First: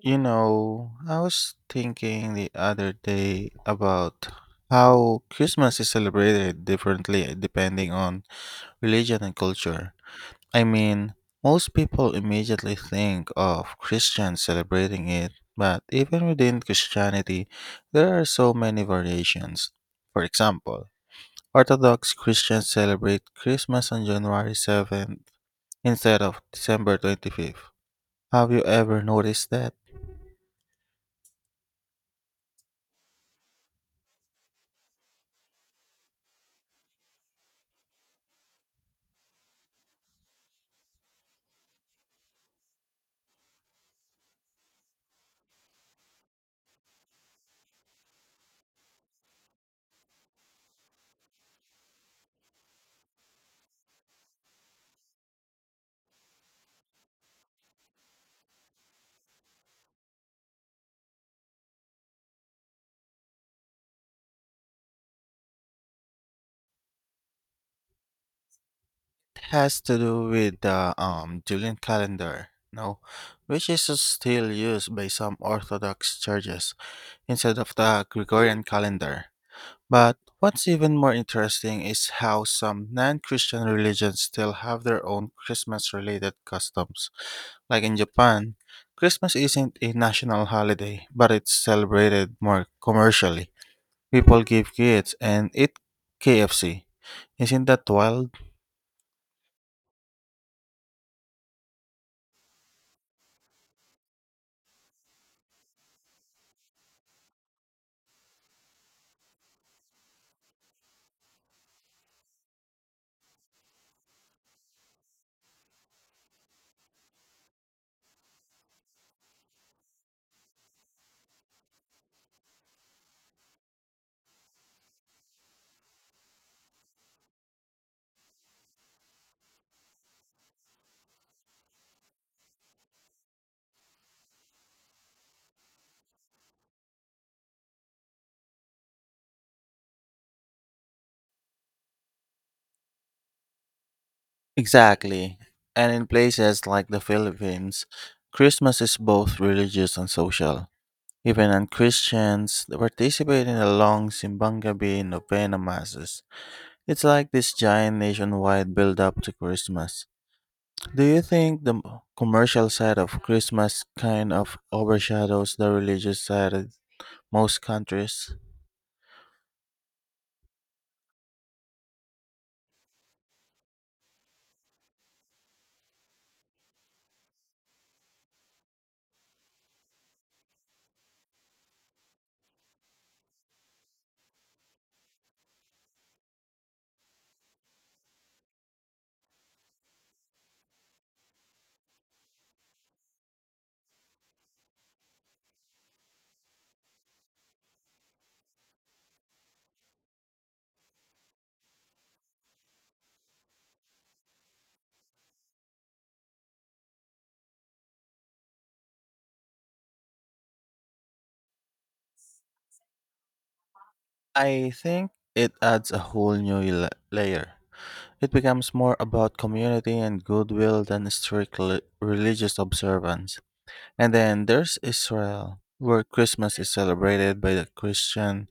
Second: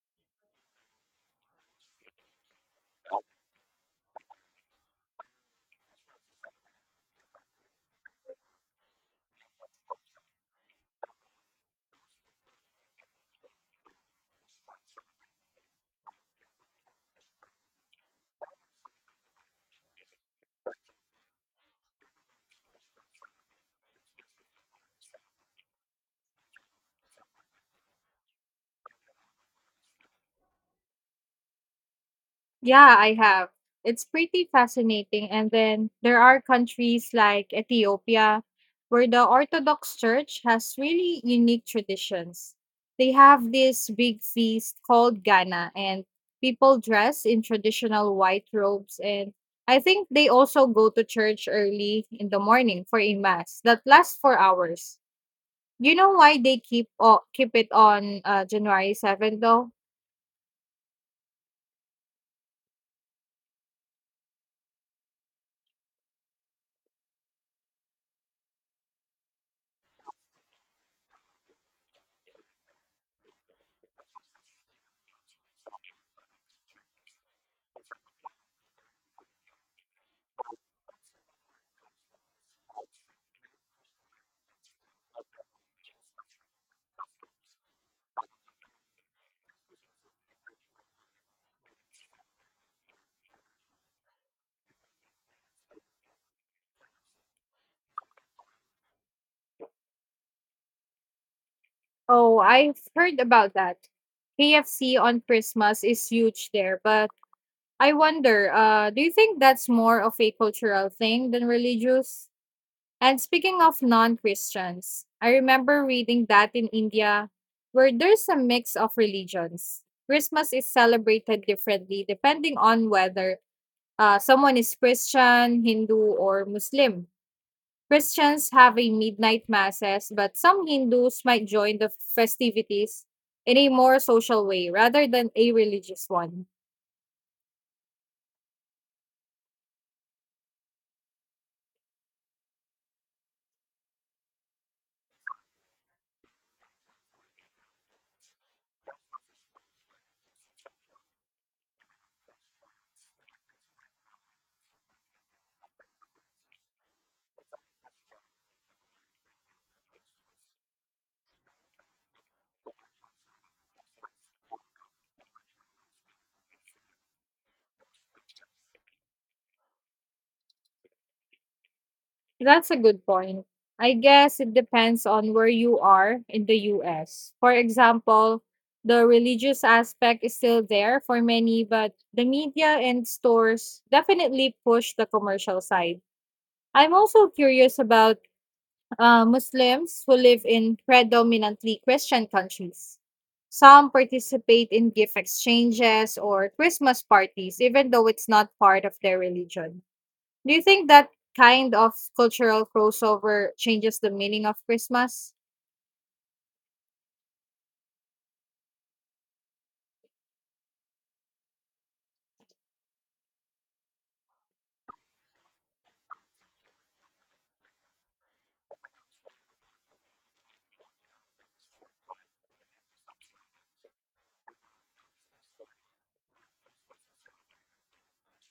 You know, I was thinking the other day about how Christmas is celebrated differently depending on religion and culture. I mean, most people immediately think of Christians celebrating it, but even within Christianity, there are so many variations. For example, Orthodox Christians celebrate Christmas on January 7th instead of December 25th. Have you ever noticed that? Yeah, I have. It's pretty fascinating. And then there are countries like Ethiopia where the Orthodox Church has really unique traditions. They have this big feast called Ghana, and people dress in traditional white robes. And I think they also go to church early in the morning for a mass that lasts for hours. You know why they keep it on January 7th though? Has to do with the Julian calendar, no, which is still used by some Orthodox churches instead of the Gregorian calendar. But what's even more interesting is how some non Christian religions still have their own Christmas related customs. Like in Japan, Christmas isn't a national holiday, but it's celebrated more commercially. People give gifts and eat KFC. Isn't that wild? Oh, I've heard about that. KFC on Christmas is huge there, but I wonder, do you think that's more of a cultural thing than religious? And speaking of non-Christians, I remember reading that in India, where there's a mix of religions. Christmas is celebrated differently depending on whether someone is Christian, Hindu, or Muslim. Christians have a midnight masses, but some Hindus might join the festivities in a more social way rather than a religious one. Exactly. And in places like the Philippines, Christmas is both religious and social. Even on Christians they participate in the long Simbang Gabi and Novena masses. It's like this giant nationwide build up to Christmas. Do you think the commercial side of Christmas kind of overshadows the religious side of most countries? That's a good point. I guess it depends on where you are in the US. For example, the religious aspect is still there for many, but the media and stores definitely push the commercial side. I'm also curious about Muslims who live in predominantly Christian countries. Some participate in gift exchanges or Christmas parties, even though it's not part of their religion. Do you think that kind of cultural crossover changes the meaning of Christmas? I think it adds a whole new layer. It becomes more about community and goodwill than strict religious observance. And then there's Israel, where Christmas is celebrated by the Christian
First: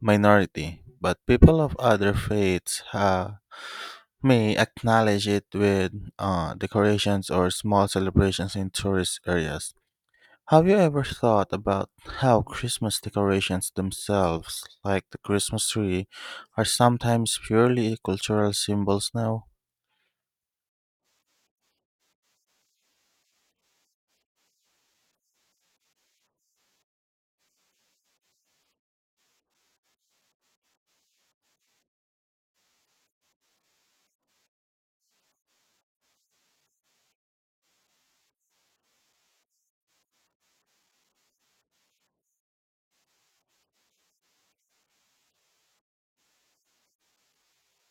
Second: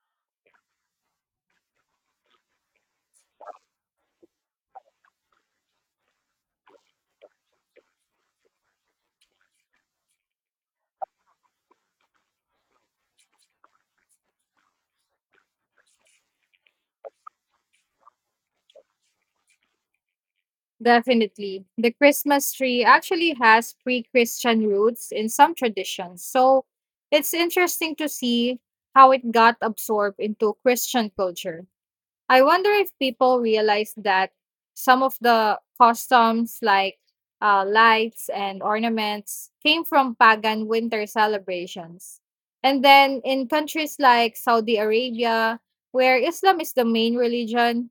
minority, but people of other faiths may acknowledge it with decorations or small celebrations in tourist areas. Have you ever thought about how Christmas decorations themselves, like the Christmas tree, are sometimes purely cultural symbols now? Definitely. The Christmas tree actually has pre Christian roots in some traditions, so it's interesting to see how it got absorbed into Christian culture. I wonder if people realize that some of the customs, like lights and ornaments, came from pagan winter celebrations. And then in countries like Saudi Arabia, where Islam is the main religion,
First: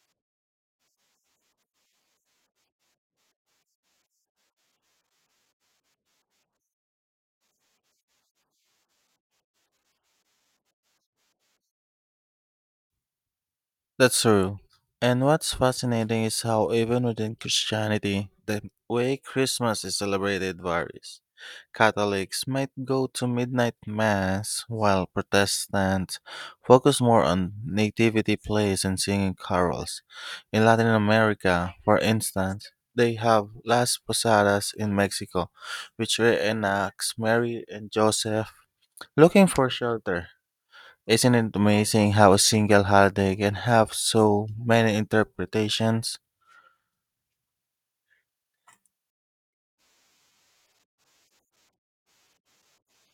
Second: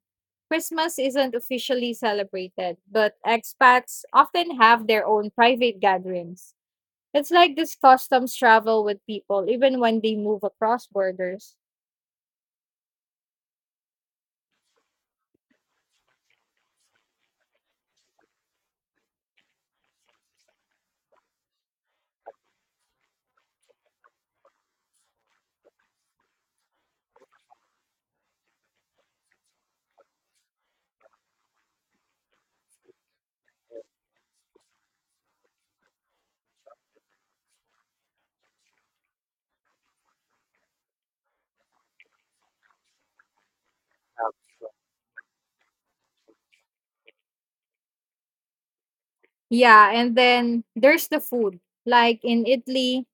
Christmas isn't officially celebrated, but expats often have their own private gatherings. It's like these customs travel with people even when they move across borders. That's true. And what's fascinating is how, even within Christianity, the way Christmas is celebrated varies. Catholics might go to midnight mass, while Protestants focus more on nativity plays and singing carols. In Latin America, for instance, they have Las Posadas in Mexico, which reenacts Mary and Joseph looking for shelter. Isn't it amazing how a single holiday can have so many interpretations? Yeah, and then there's the food. Like in Italy,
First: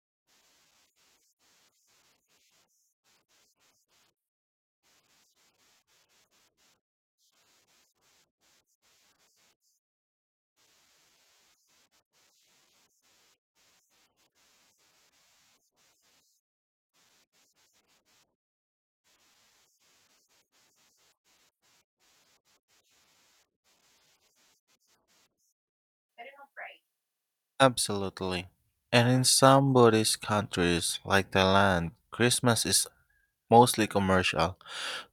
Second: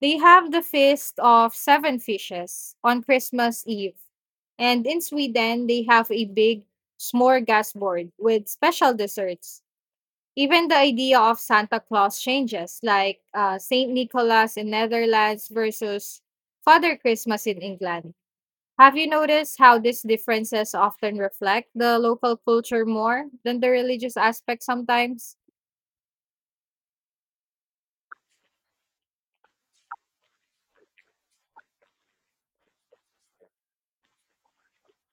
they have the feast of seven fishes on Christmas Eve. And in Sweden, they have a big smorgasbord with special desserts. Even the idea of Santa Claus changes, like St. Nicholas in Netherlands versus Father Christmas in England. Have you noticed how these differences often reflect the local culture more than the religious aspect sometimes? Absolutely. And in some Buddhist countries, like Thailand, Christmas is mostly commercial,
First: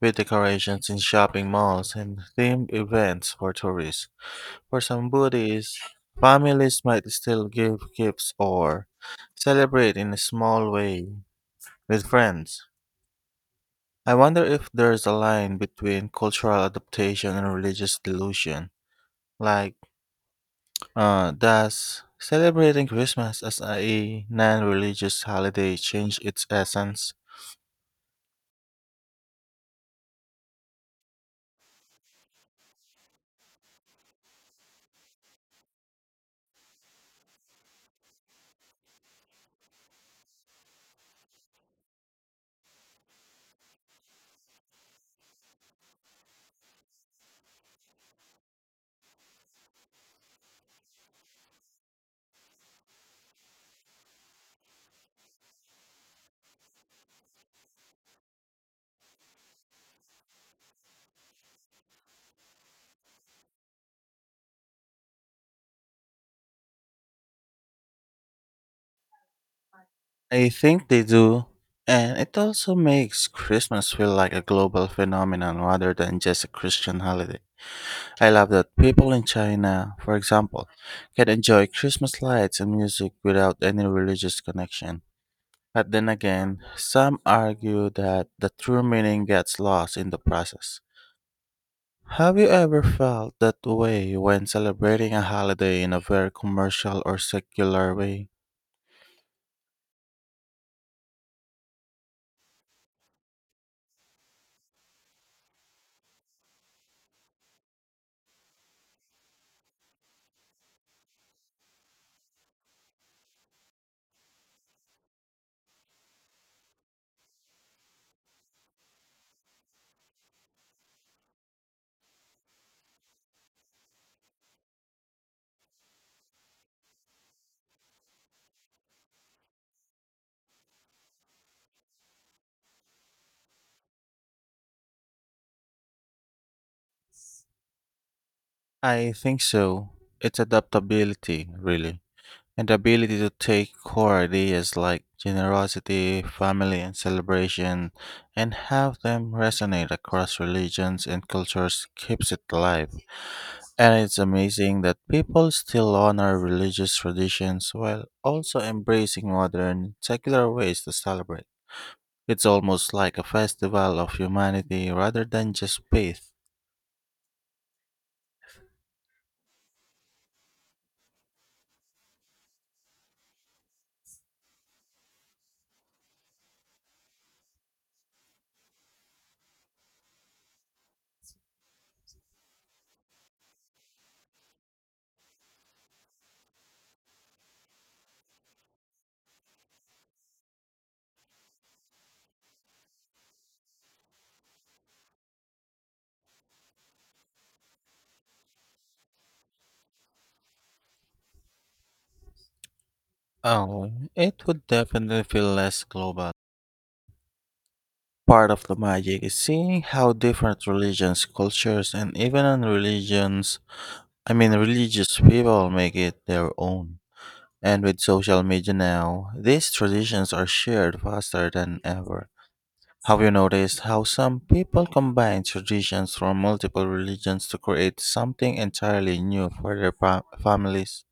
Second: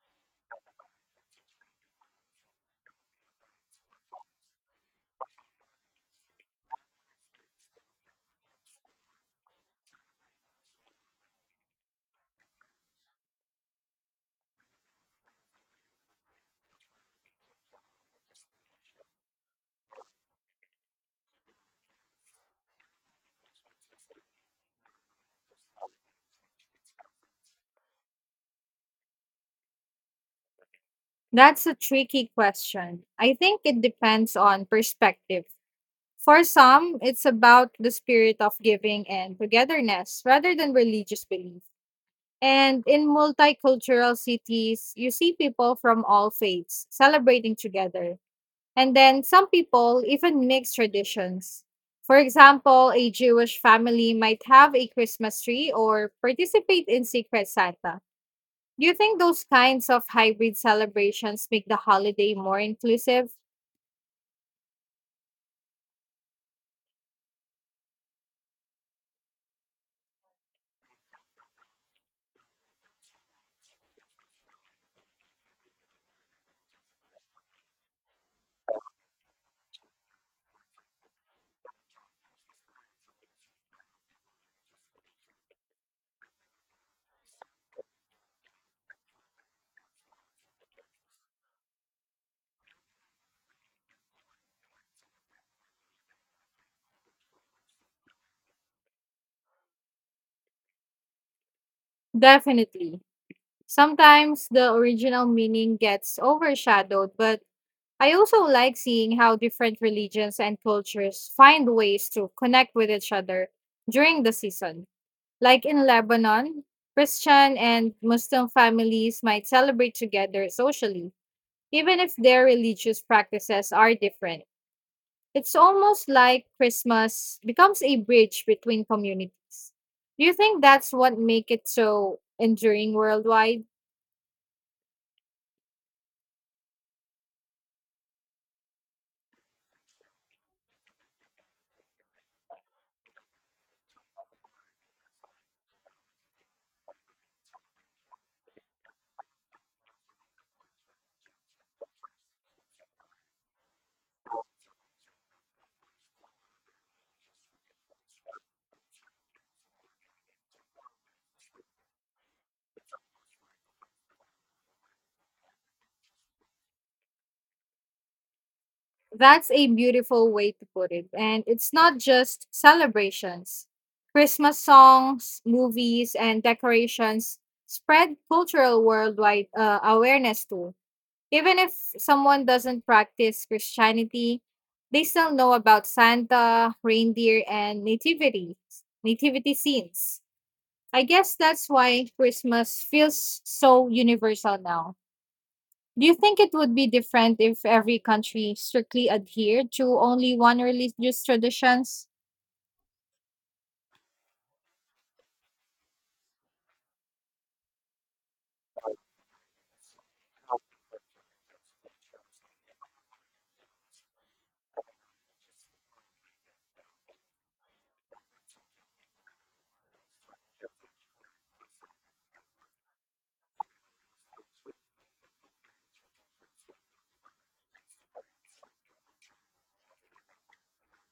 with decorations in shopping malls and themed events for tourists. For some Buddhists, families might still give gifts or celebrate in a small way with friends. I wonder if there's a line between cultural adaptation and religious delusion. Like, does celebrating Christmas as a non religious holiday change its essence? That's a tricky question. I think it depends on perspective. For some, it's about the spirit of giving and togetherness rather than religious belief. And in multicultural cities, you see people from all faiths celebrating together. And then some people even mix traditions. For example, a Jewish family might have a Christmas tree or participate in Secret Santa. Do you think those kinds of hybrid celebrations make the holiday more inclusive? I think they do. And it also makes Christmas feel like a global phenomenon rather than just a Christian holiday. I love that people in China, for example, can enjoy Christmas lights and music without any religious connection. But then again, some argue that the true meaning gets lost in the process. Have you ever felt that way when celebrating a holiday in a very commercial or secular way? Definitely. Sometimes the original meaning gets overshadowed, but I also like seeing how different religions and cultures find ways to connect with each other during the season. Like in Lebanon, Christian and Muslim families might celebrate together socially, even if their religious practices are different. It's almost like Christmas becomes a bridge between communities. Do you think that's what make it so enduring worldwide? I think so. It's adaptability, really, and the ability to take core ideas like generosity, family, and celebration and have them resonate across religions and cultures keeps it alive. And it's amazing that people still honor religious traditions while also embracing modern, secular ways to celebrate. It's almost like a festival of humanity rather than just faith. That's a beautiful way to put it. And it's not just celebrations. Christmas songs, movies, and decorations spread cultural worldwide awareness too. Even if someone doesn't practice Christianity, they still know about Santa, reindeer, and nativity scenes. I guess that's why Christmas feels so universal now. Do you think it would be different if every country strictly adhered to only one religious traditions? Oh, it would definitely feel less global. Part of the magic is seeing how different religions, cultures, and even unreligions, I mean religious people make it their own. And with social media now, these traditions are shared faster than ever. Have you noticed how some people combine traditions from multiple religions to create something entirely new for their families?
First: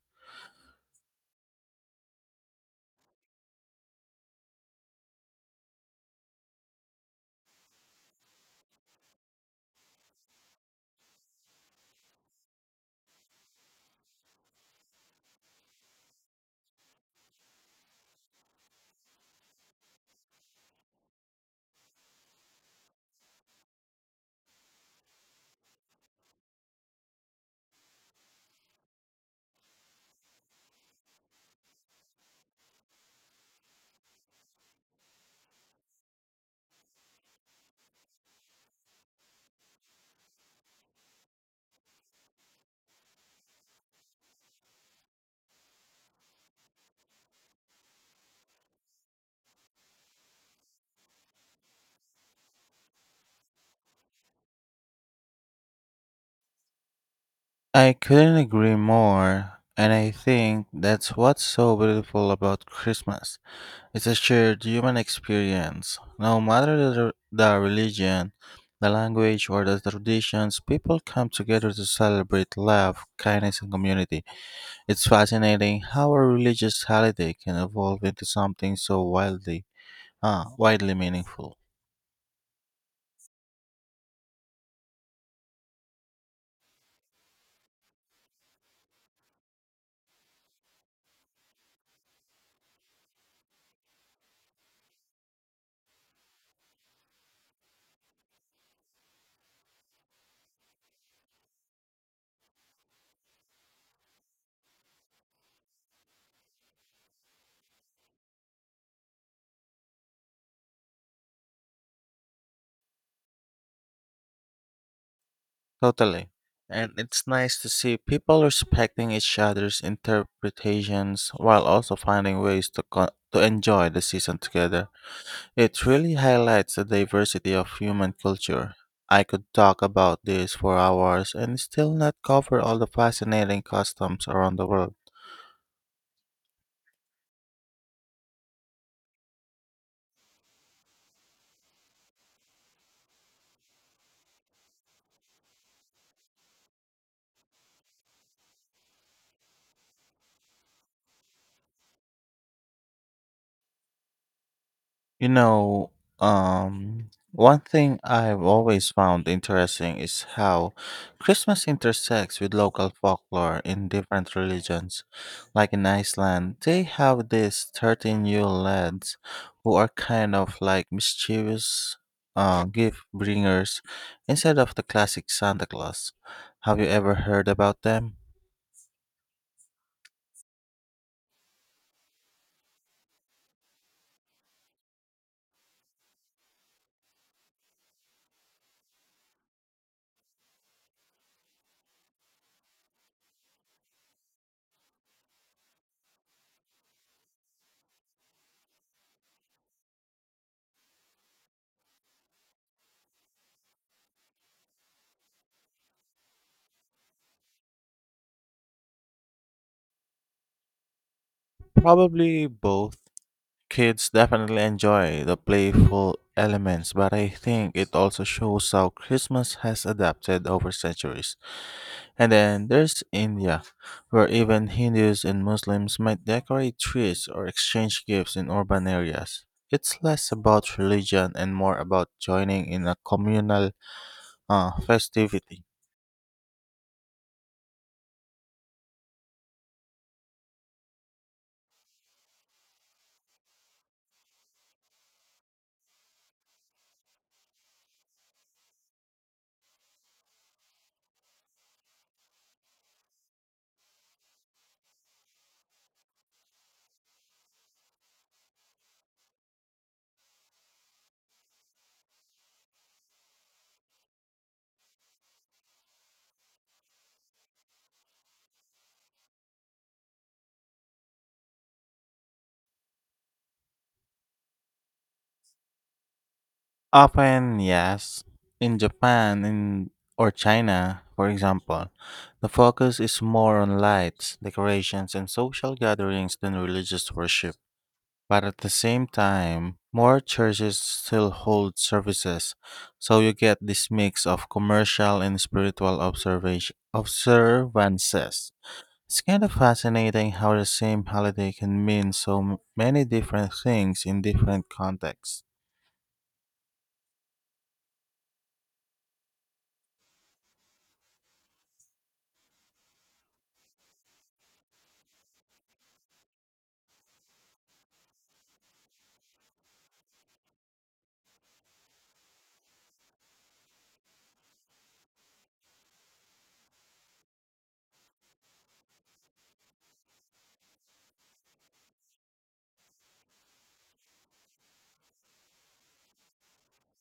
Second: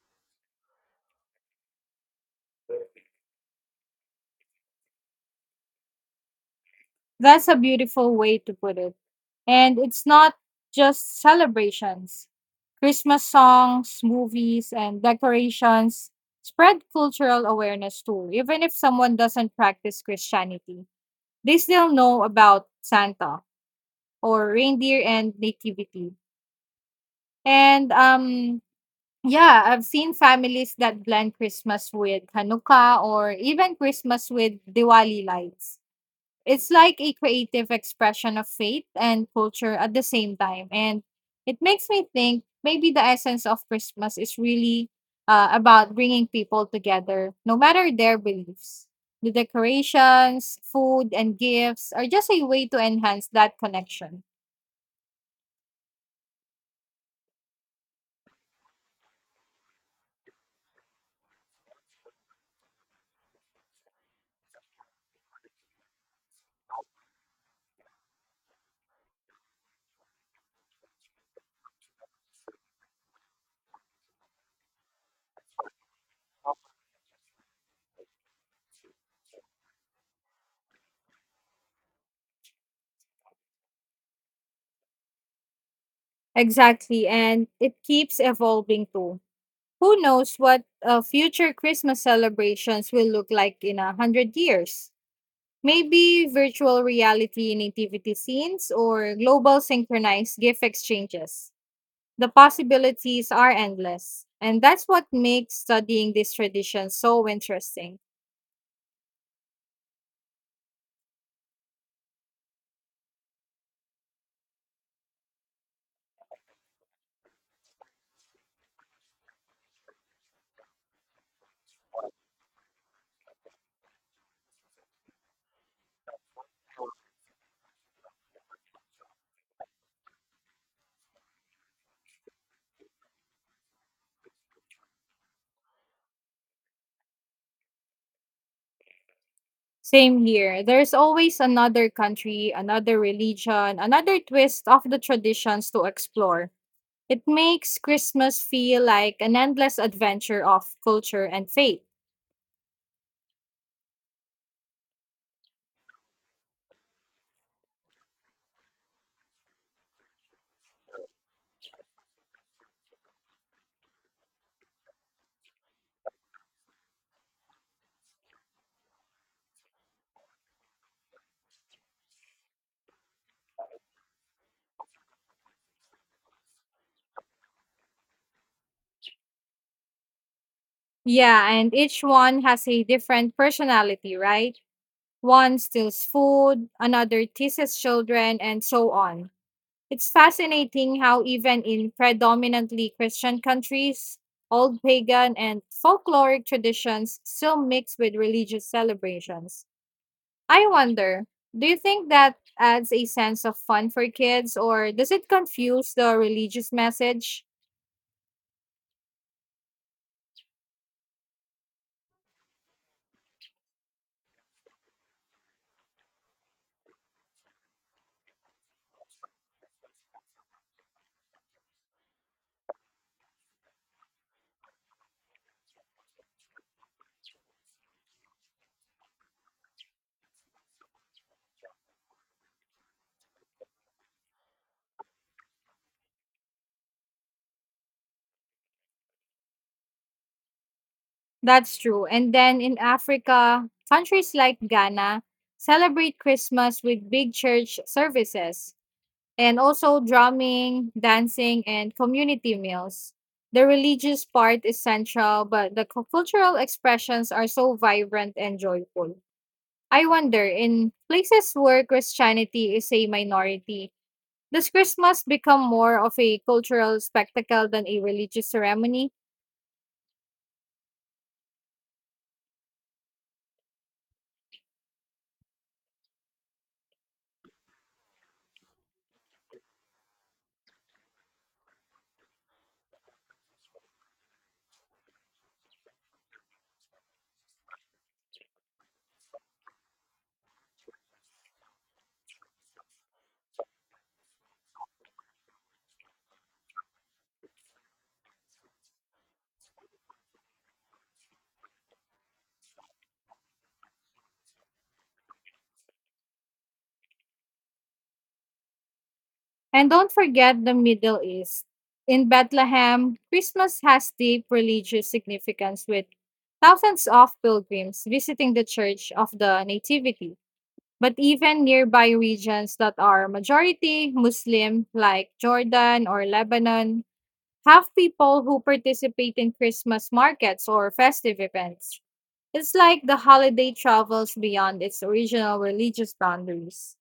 That's a beautiful way to put it. And it's not just celebrations. Christmas songs, movies, and decorations spread cultural awareness too. Even if someone doesn't practice Christianity, they still know about Santa or reindeer and nativity. And yeah, I've seen families that blend Christmas with Hanukkah or even Christmas with Diwali lights. It's like a creative expression of faith and culture at the same time. And it makes me think maybe the essence of Christmas is really about bringing people together, no matter their beliefs. The decorations, food, and gifts are just a way to enhance that connection. I couldn't agree more, and I think that's what's so beautiful about Christmas. It's a shared human experience. No matter the religion, the language, or the traditions, people come together to celebrate love, kindness, and community. It's fascinating how a religious holiday can evolve into something so widely meaningful. Exactly. And it keeps evolving too. Who knows what future Christmas celebrations will look like in a hundred years? Maybe virtual reality nativity scenes or global synchronized gift exchanges. The possibilities are endless. And that's what makes studying this tradition so interesting. Totally. And it's nice to see people respecting each other's interpretations while also finding ways to enjoy the season together. It really highlights the diversity of human culture. I could talk about this for hours and still not cover all the fascinating customs around the world. Same here. There's always another country, another religion, another twist of the traditions to explore. It makes Christmas feel like an endless adventure of culture and faith. You know, one thing I've always found interesting is how Christmas intersects with local folklore in different religions. Like in Iceland, they have these 13 Yule lads who are kind of like mischievous gift bringers instead of the classic Santa Claus. Have you ever heard about them? Yeah, and each one has a different personality, right? One steals food, another teases children, and so on. It's fascinating how, even in predominantly Christian countries, old pagan and folkloric traditions still mix with religious celebrations. I wonder, do you think that adds a sense of fun for kids, or does it confuse the religious message? Probably both. Kids definitely enjoy the playful elements, but I think it also shows how Christmas has adapted over centuries. And then there's India, where even Hindus and Muslims might decorate trees or exchange gifts in urban areas. It's less about religion and more about joining in a communal festivity. That's true. And then in Africa, countries like Ghana celebrate Christmas with big church services and also drumming, dancing, and community meals. The religious part is central, but the cultural expressions are so vibrant and joyful. I wonder, in places where Christianity is a minority, does Christmas become more of a cultural spectacle than a religious ceremony? Often, yes. In Japan in, or China, for example, the focus is more on lights, decorations, and social gatherings than religious worship. But at the same time, more churches still hold services, so you get this mix of commercial and spiritual observation observances. It's kind of fascinating how the same holiday can mean many different things in different contexts. And don't forget the Middle East. In Bethlehem, Christmas has deep religious significance with thousands of pilgrims visiting the Church of the Nativity. But even nearby regions that are majority Muslim, like Jordan or Lebanon, have people who participate in Christmas markets or festive events. It's like the holiday travels beyond its original religious boundaries.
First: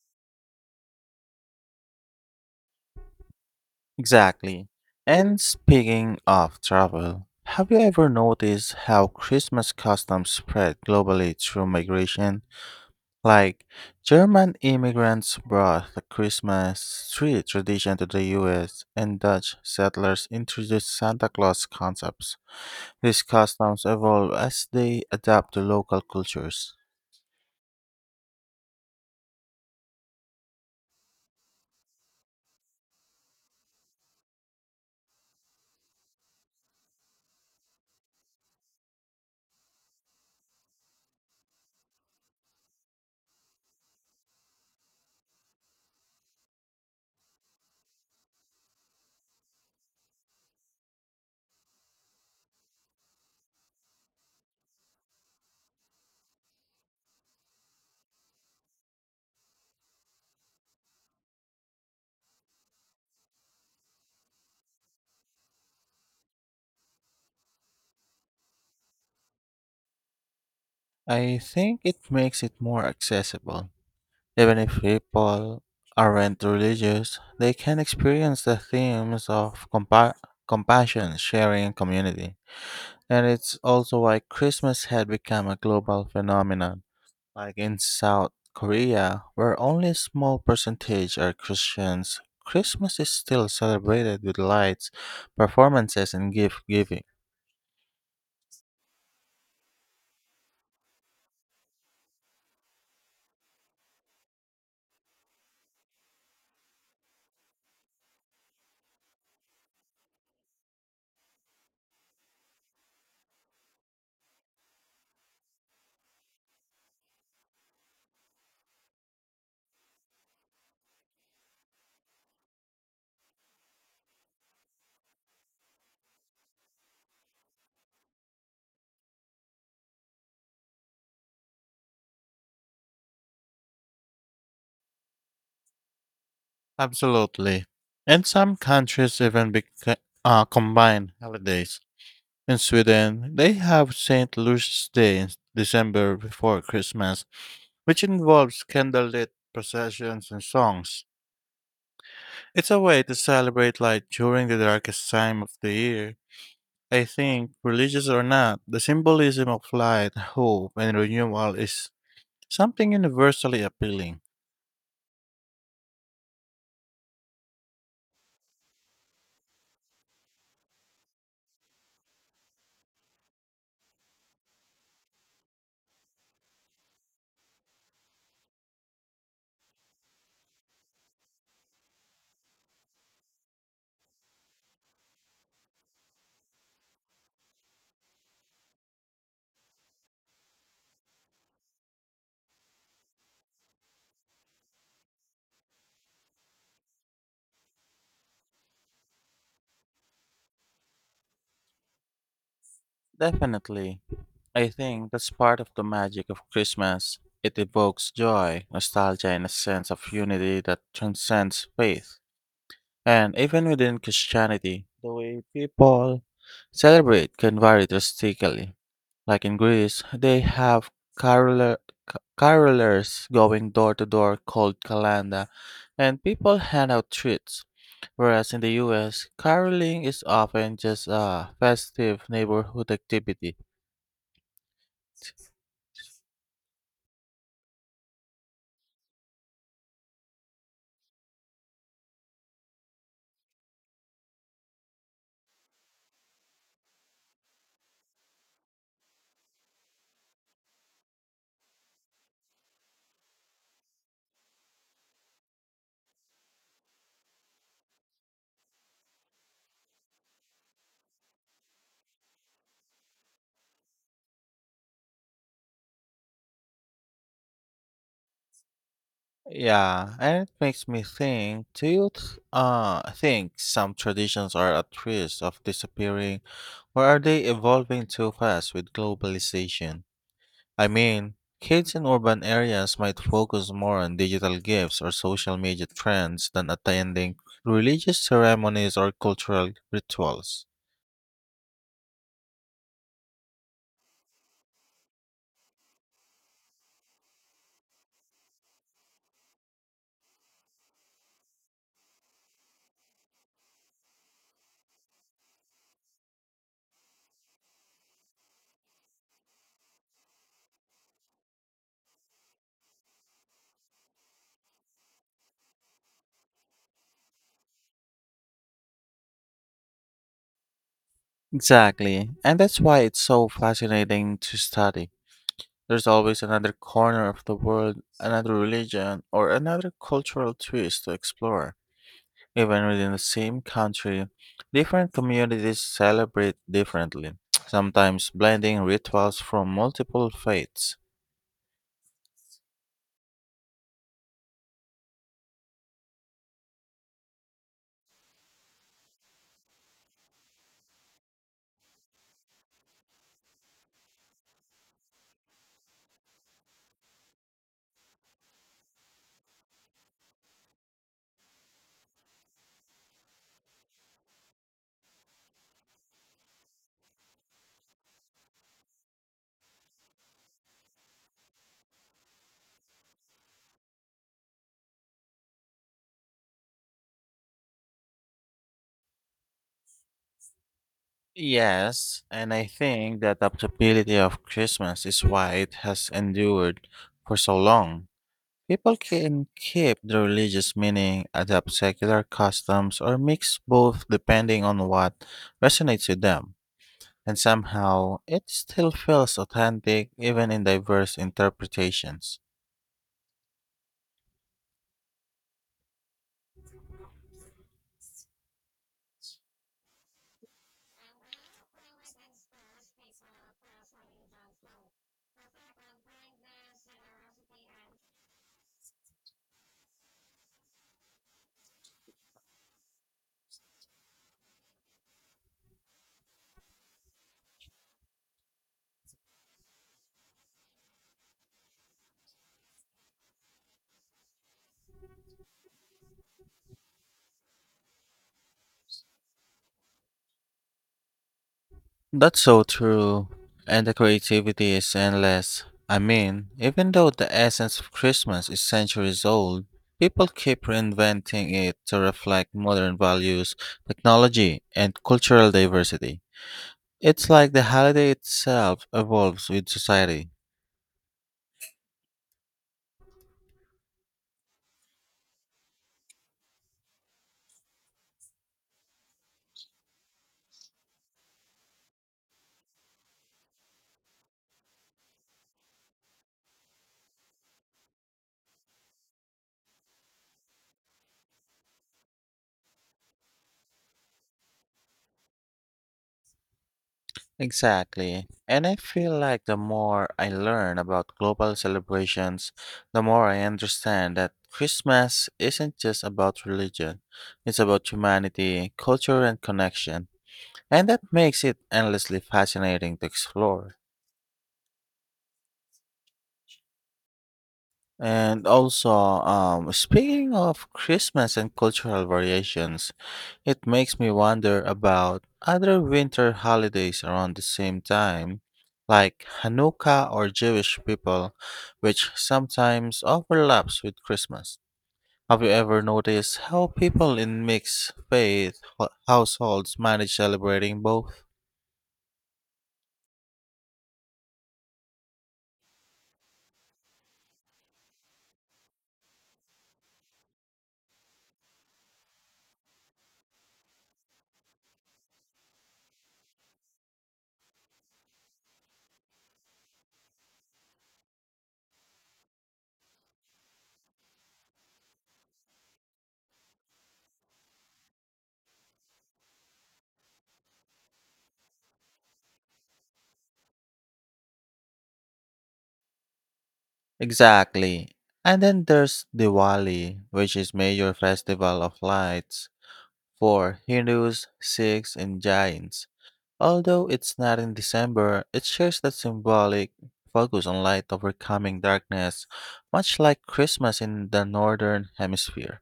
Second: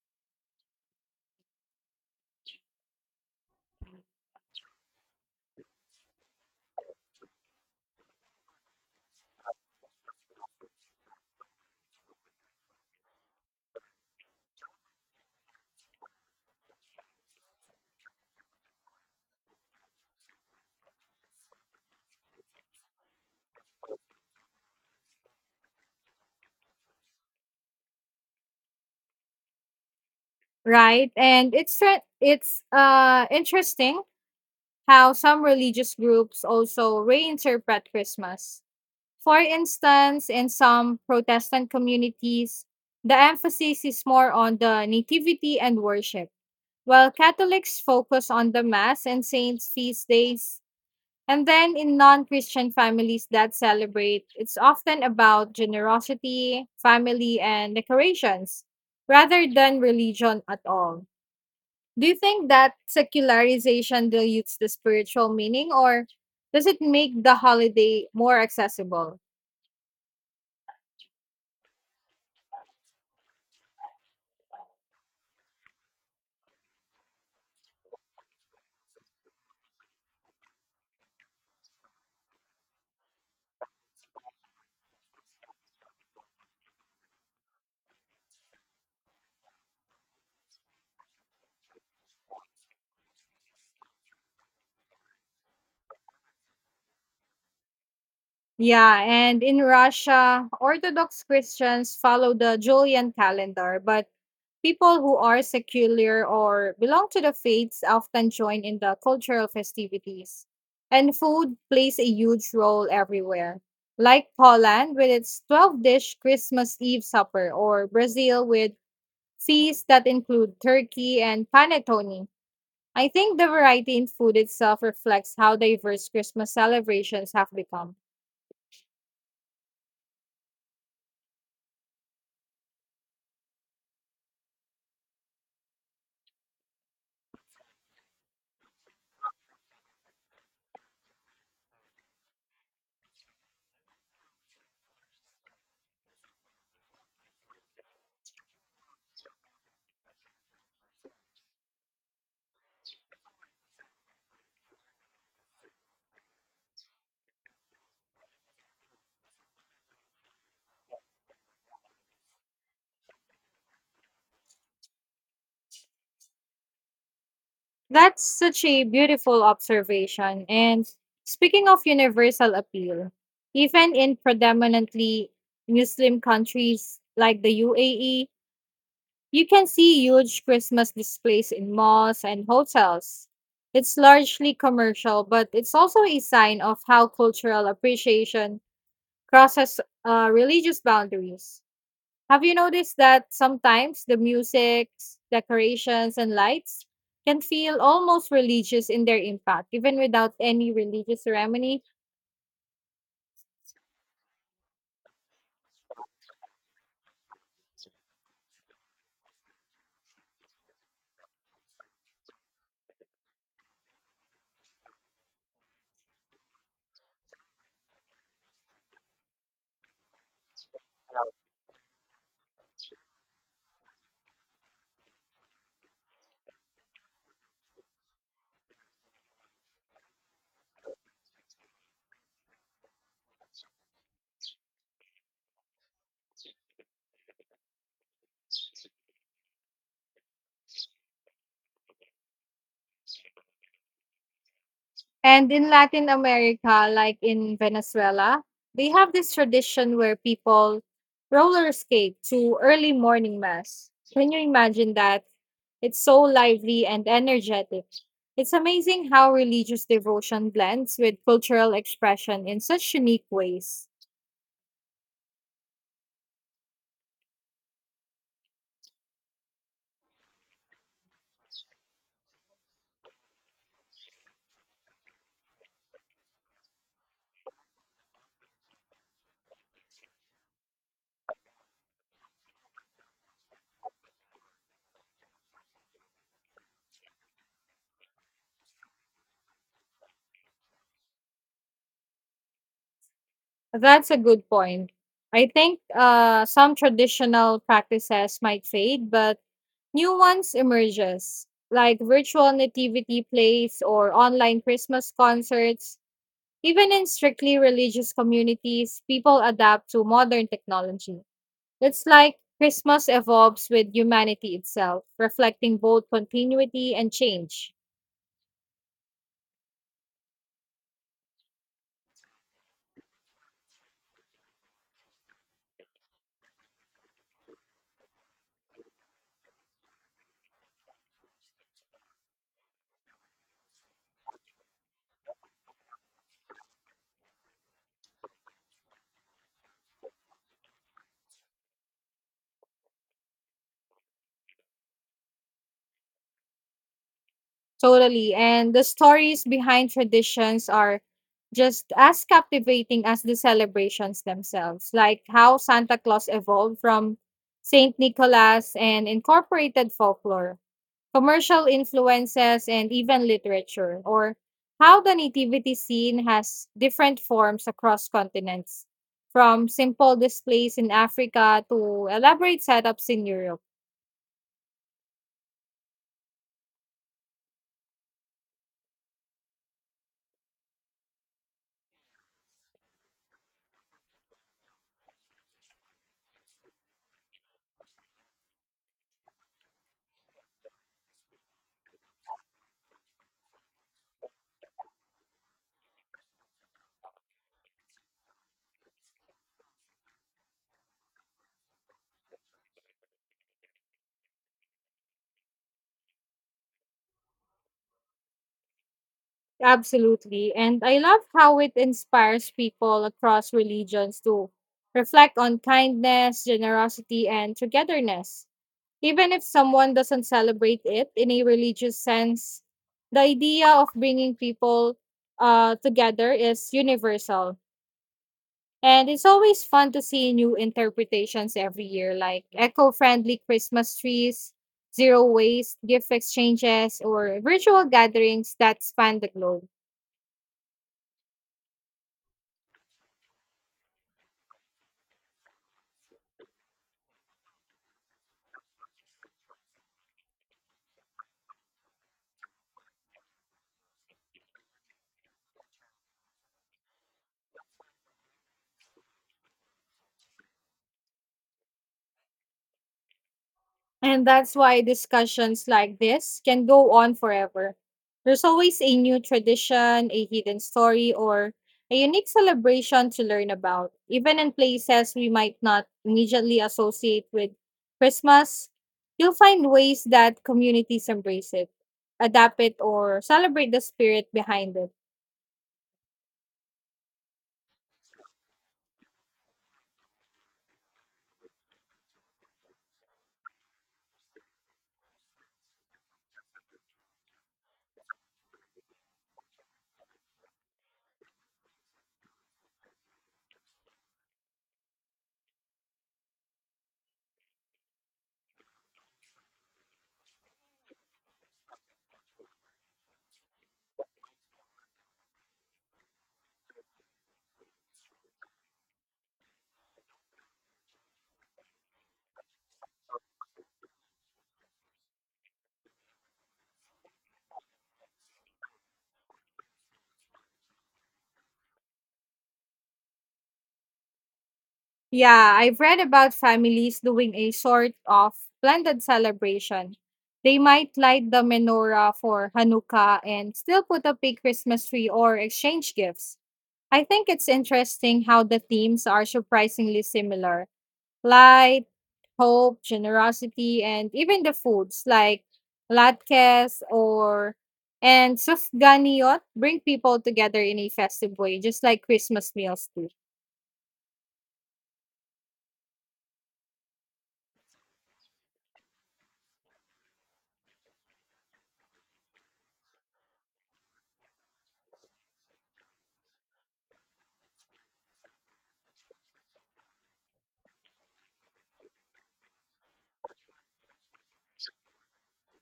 Exactly. And speaking of travel, have you ever noticed how Christmas customs spread globally through migration? Like, German immigrants brought the Christmas tree tradition to the US, and Dutch settlers introduced Santa Claus concepts. These customs evolve as they adapt to local cultures. Right, and it's interesting how some religious groups also reinterpret Christmas. For instance, in some Protestant communities, the emphasis is more on the nativity and worship, while Catholics focus on the mass and saints feast days. And then in non-Christian families that celebrate, it's often about generosity, family, and decorations rather than religion at all. Do you think that secularization dilutes the spiritual meaning, or does it make the holiday more accessible? I think it makes it more accessible. Even if people aren't religious, they can experience the themes of compassion, sharing, and community. And it's also why Christmas had become a global phenomenon. Like in South Korea, where only a small percentage are Christians, Christmas is still celebrated with lights, performances, and gift giving. Yeah, and in Russia, Orthodox Christians follow the Julian calendar, but people who are secular or belong to the faiths often join in the cultural festivities. And food plays a huge role everywhere, like Poland with its 12 dish Christmas Eve supper, or Brazil with feasts that include turkey and panettone. I think the variety in food itself reflects how diverse Christmas celebrations have become. Absolutely. And some countries even combine holidays. In Sweden, they have St. Lucia's Day in December before Christmas, which involves candlelit processions and songs. It's a way to celebrate light during the darkest time of the year. I think, religious or not, the symbolism of light, hope, and renewal is something universally appealing. That's such a beautiful observation. And speaking of universal appeal, even in predominantly Muslim countries like the UAE, you can see huge Christmas displays in malls and hotels. It's largely commercial, but it's also a sign of how cultural appreciation crosses religious boundaries. Have you noticed that sometimes the music, decorations, and lights can feel almost religious in their impact, even without any religious ceremony? Definitely. I think that's part of the magic of Christmas. It evokes joy, nostalgia, and a sense of unity that transcends faith. And even within Christianity, the way people celebrate can vary drastically. Like in Greece, they have caroler, carolers going door to door called kalanda, and people hand out treats. Whereas in the US, caroling is often just a festive neighborhood activity. And in Latin America, like in Venezuela, they have this tradition where people roller skate to early morning mass. Can you imagine that? It's so lively and energetic. It's amazing how religious devotion blends with cultural expression in such unique ways. Yeah, and it makes me think, do you think some traditions are at risk of disappearing? Or are they evolving too fast with globalization? I mean, kids in urban areas might focus more on digital gifts or social media trends than attending religious ceremonies or cultural rituals. That's a good point. I think some traditional practices might fade, but new ones emerges, like virtual nativity plays or online Christmas concerts. Even in strictly religious communities, people adapt to modern technology. It's like Christmas evolves with humanity itself, reflecting both continuity and change. Exactly, and that's why it's so fascinating to study. There's always another corner of the world, another religion, or another cultural twist to explore. Even within the same country, different communities celebrate differently, sometimes blending rituals from multiple faiths. Totally. And the stories behind traditions are just as captivating as the celebrations themselves, like how Santa Claus evolved from St. Nicholas and incorporated folklore, commercial influences, and even literature, or how the nativity scene has different forms across continents, from simple displays in Africa to elaborate setups in Europe. Yes, and I think that the possibility of Christmas is why it has endured for so long. People can keep the religious meaning, adapt secular customs, or mix both depending on what resonates with them. And somehow, it still feels authentic even in diverse interpretations. Absolutely. And I love how it inspires people across religions to reflect on kindness, generosity, and togetherness. Even if someone doesn't celebrate it in a religious sense, the idea of bringing people together is universal. And it's always fun to see new interpretations every year, like eco friendly Christmas trees, zero waste gift exchanges, or virtual gatherings that span the globe. That's so true. And the creativity is endless. I mean, even though the essence of Christmas is centuries old, people keep reinventing it to reflect modern values, technology, and cultural diversity. It's like the holiday itself evolves with society. And that's why discussions like this can go on forever. There's always a new tradition, a hidden story, or a unique celebration to learn about. Even in places we might not immediately associate with Christmas, you'll find ways that communities embrace it, adapt it, or celebrate the spirit behind it. Exactly. And I feel like the more I learn about global celebrations, the more I understand that Christmas isn't just about religion, it's about humanity, culture, and connection. And that makes it endlessly fascinating to explore. And also, speaking of Christmas and cultural variations, it makes me wonder about other winter holidays around the same time, like Hanukkah or Jewish people, which sometimes overlaps with Christmas. Have you ever noticed how people in mixed faith households manage celebrating both? Yeah, I've read about families doing a sort of blended celebration. They might light the menorah for Hanukkah and still put up a Christmas tree or exchange gifts. I think it's interesting how the themes are surprisingly similar: light, hope, generosity, and even the foods like latkes or and sufganiyot bring people together in a festive way, just like Christmas meals do. Exactly. And then there's Diwali, which is major festival of lights for Hindus, Sikhs, and Jains. Although it's not in December, it shares that symbolic focus on light overcoming darkness, much like Christmas in the Northern Hemisphere.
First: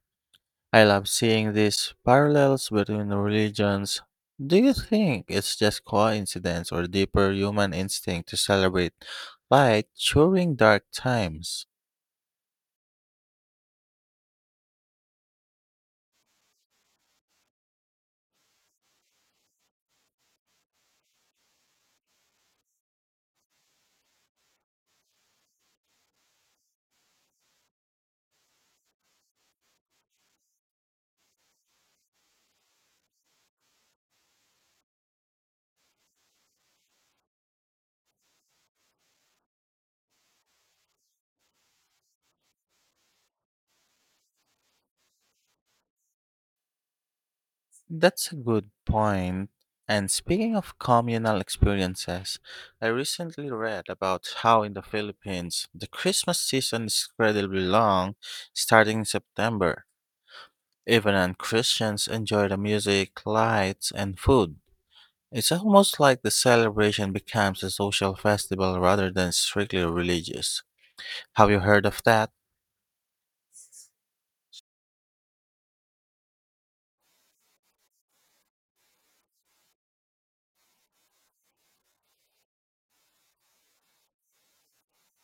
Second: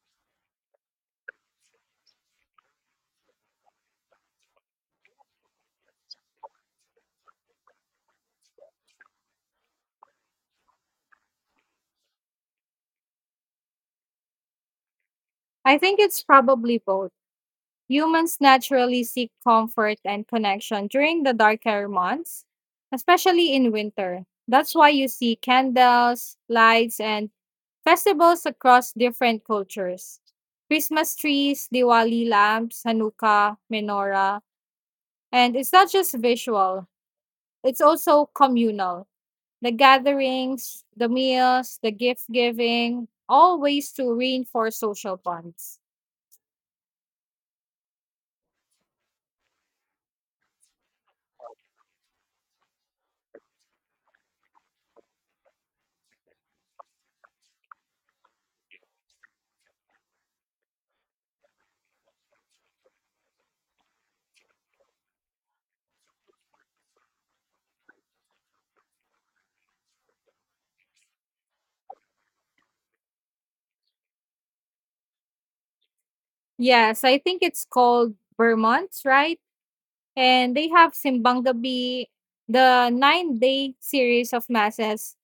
I love seeing these parallels between the religions. Do you think it's just coincidence or deeper human instinct to celebrate light during dark times? I think it's probably both. Humans naturally seek comfort and connection during the darker months, especially in winter. That's why you see candles, lights, and festivals across different cultures. Christmas trees, Diwali lamps, Hanukkah, menorah. And it's not just visual, it's also communal. The gatherings, the meals, the gift giving, all ways to reinforce social bonds. That's a good point. And speaking of communal experiences, I recently read about how in the Philippines, the Christmas season is incredibly long, starting in September. Even non Christians enjoy the music, lights, and food. It's almost like the celebration becomes a social festival rather than strictly religious. Have you heard of that? Yes, I think it's called Vermont, right? And they have Simbang Gabi, the nine-day series of masses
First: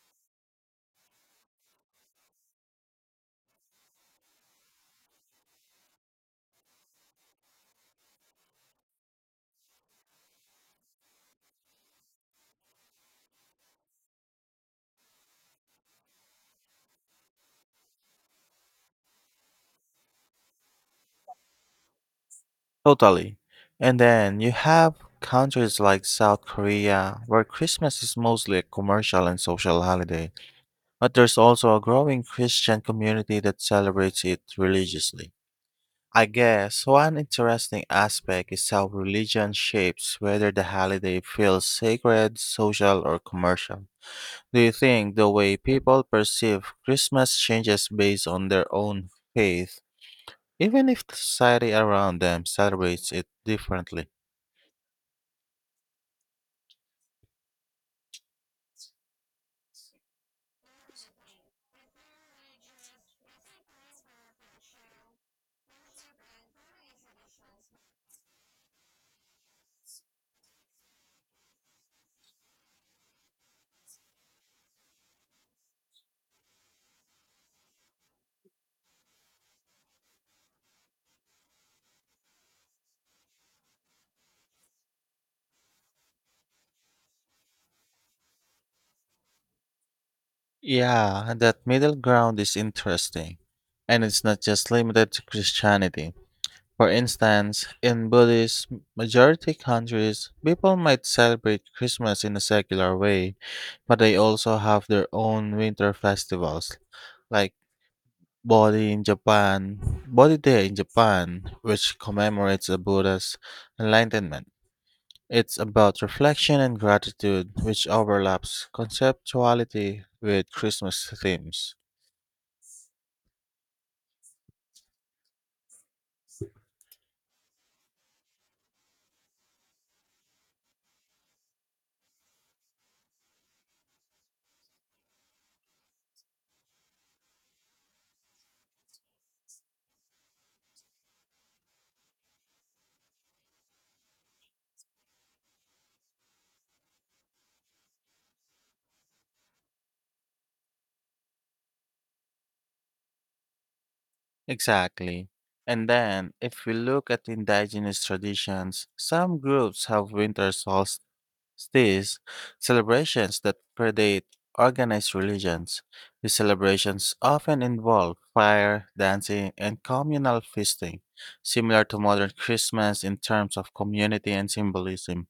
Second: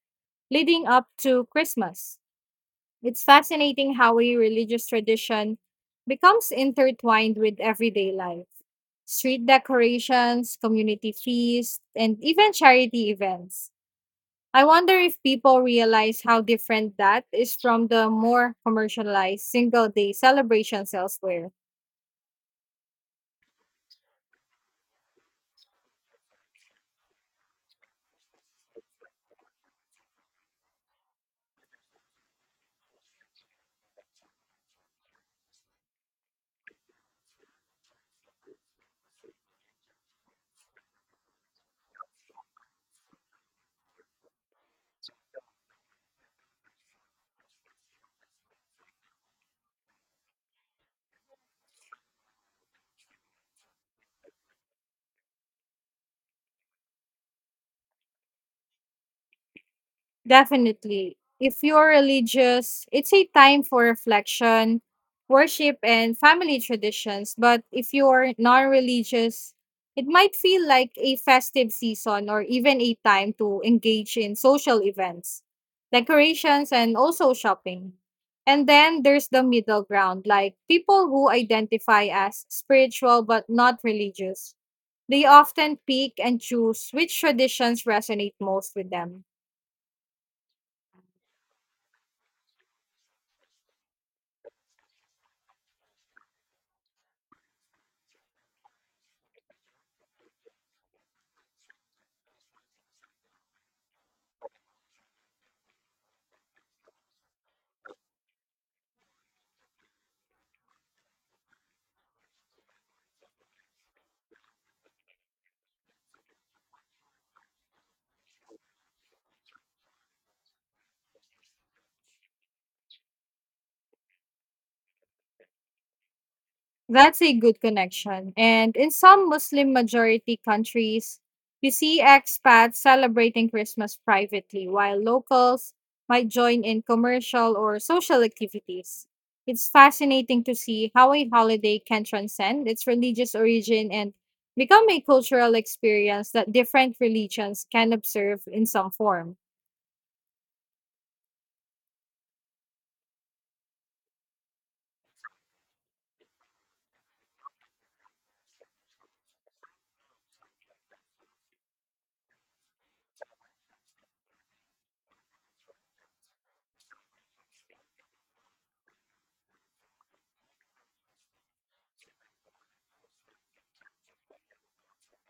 leading up to Christmas. It's fascinating how a religious tradition becomes intertwined with everyday life. Street decorations, community feasts, and even charity events. I wonder if people realize how different that is from the more commercialized single day celebrations elsewhere. Totally. And then you have countries like South Korea, where Christmas is mostly a commercial and social holiday, but there's also a growing Christian community that celebrates it religiously. I guess one interesting aspect is how religion shapes whether the holiday feels sacred, social, or commercial. Do you think the way people perceive Christmas changes based on their own faith, even if the society around them celebrates it differently? Definitely. If you're religious, it's a time for reflection, worship, and family traditions. But if you're non religious, it might feel like a festive season or even a time to engage in social events, decorations, and also shopping. And then there's the middle ground, like people who identify as spiritual but not religious. They often pick and choose which traditions resonate most with them. Yeah, that middle ground is interesting. And it's not just limited to Christianity. For instance, in Buddhist majority countries, people might celebrate Christmas in a secular way, but they also have their own winter festivals, like Bodhi Day in Japan, which commemorates the Buddha's enlightenment. It's about reflection and gratitude, which overlaps conceptuality with Christmas themes. That's a good connection. And in some Muslim majority countries, you see expats celebrating Christmas privately, while locals might join in commercial or social activities. It's fascinating to see how a holiday can transcend its religious origin and become a cultural experience that different religions can observe in some form. Exactly. And then, if we look at indigenous traditions, some groups have winter solstice celebrations that predate organized religions. These celebrations often involve fire, dancing, and communal feasting, similar to modern Christmas in terms of community and symbolism.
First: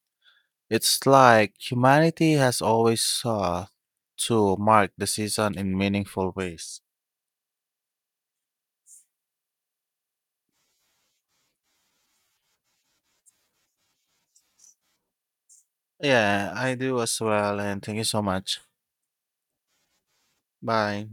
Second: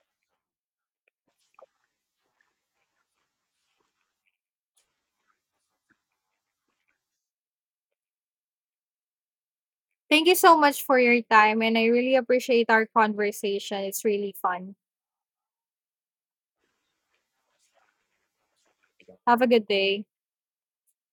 It's like humanity has always sought to mark the season in meaningful ways. Thank you so much for your time, and I really appreciate our conversation. It's really fun. Yeah, I do as well, and thank you so much. Have a good day. Bye.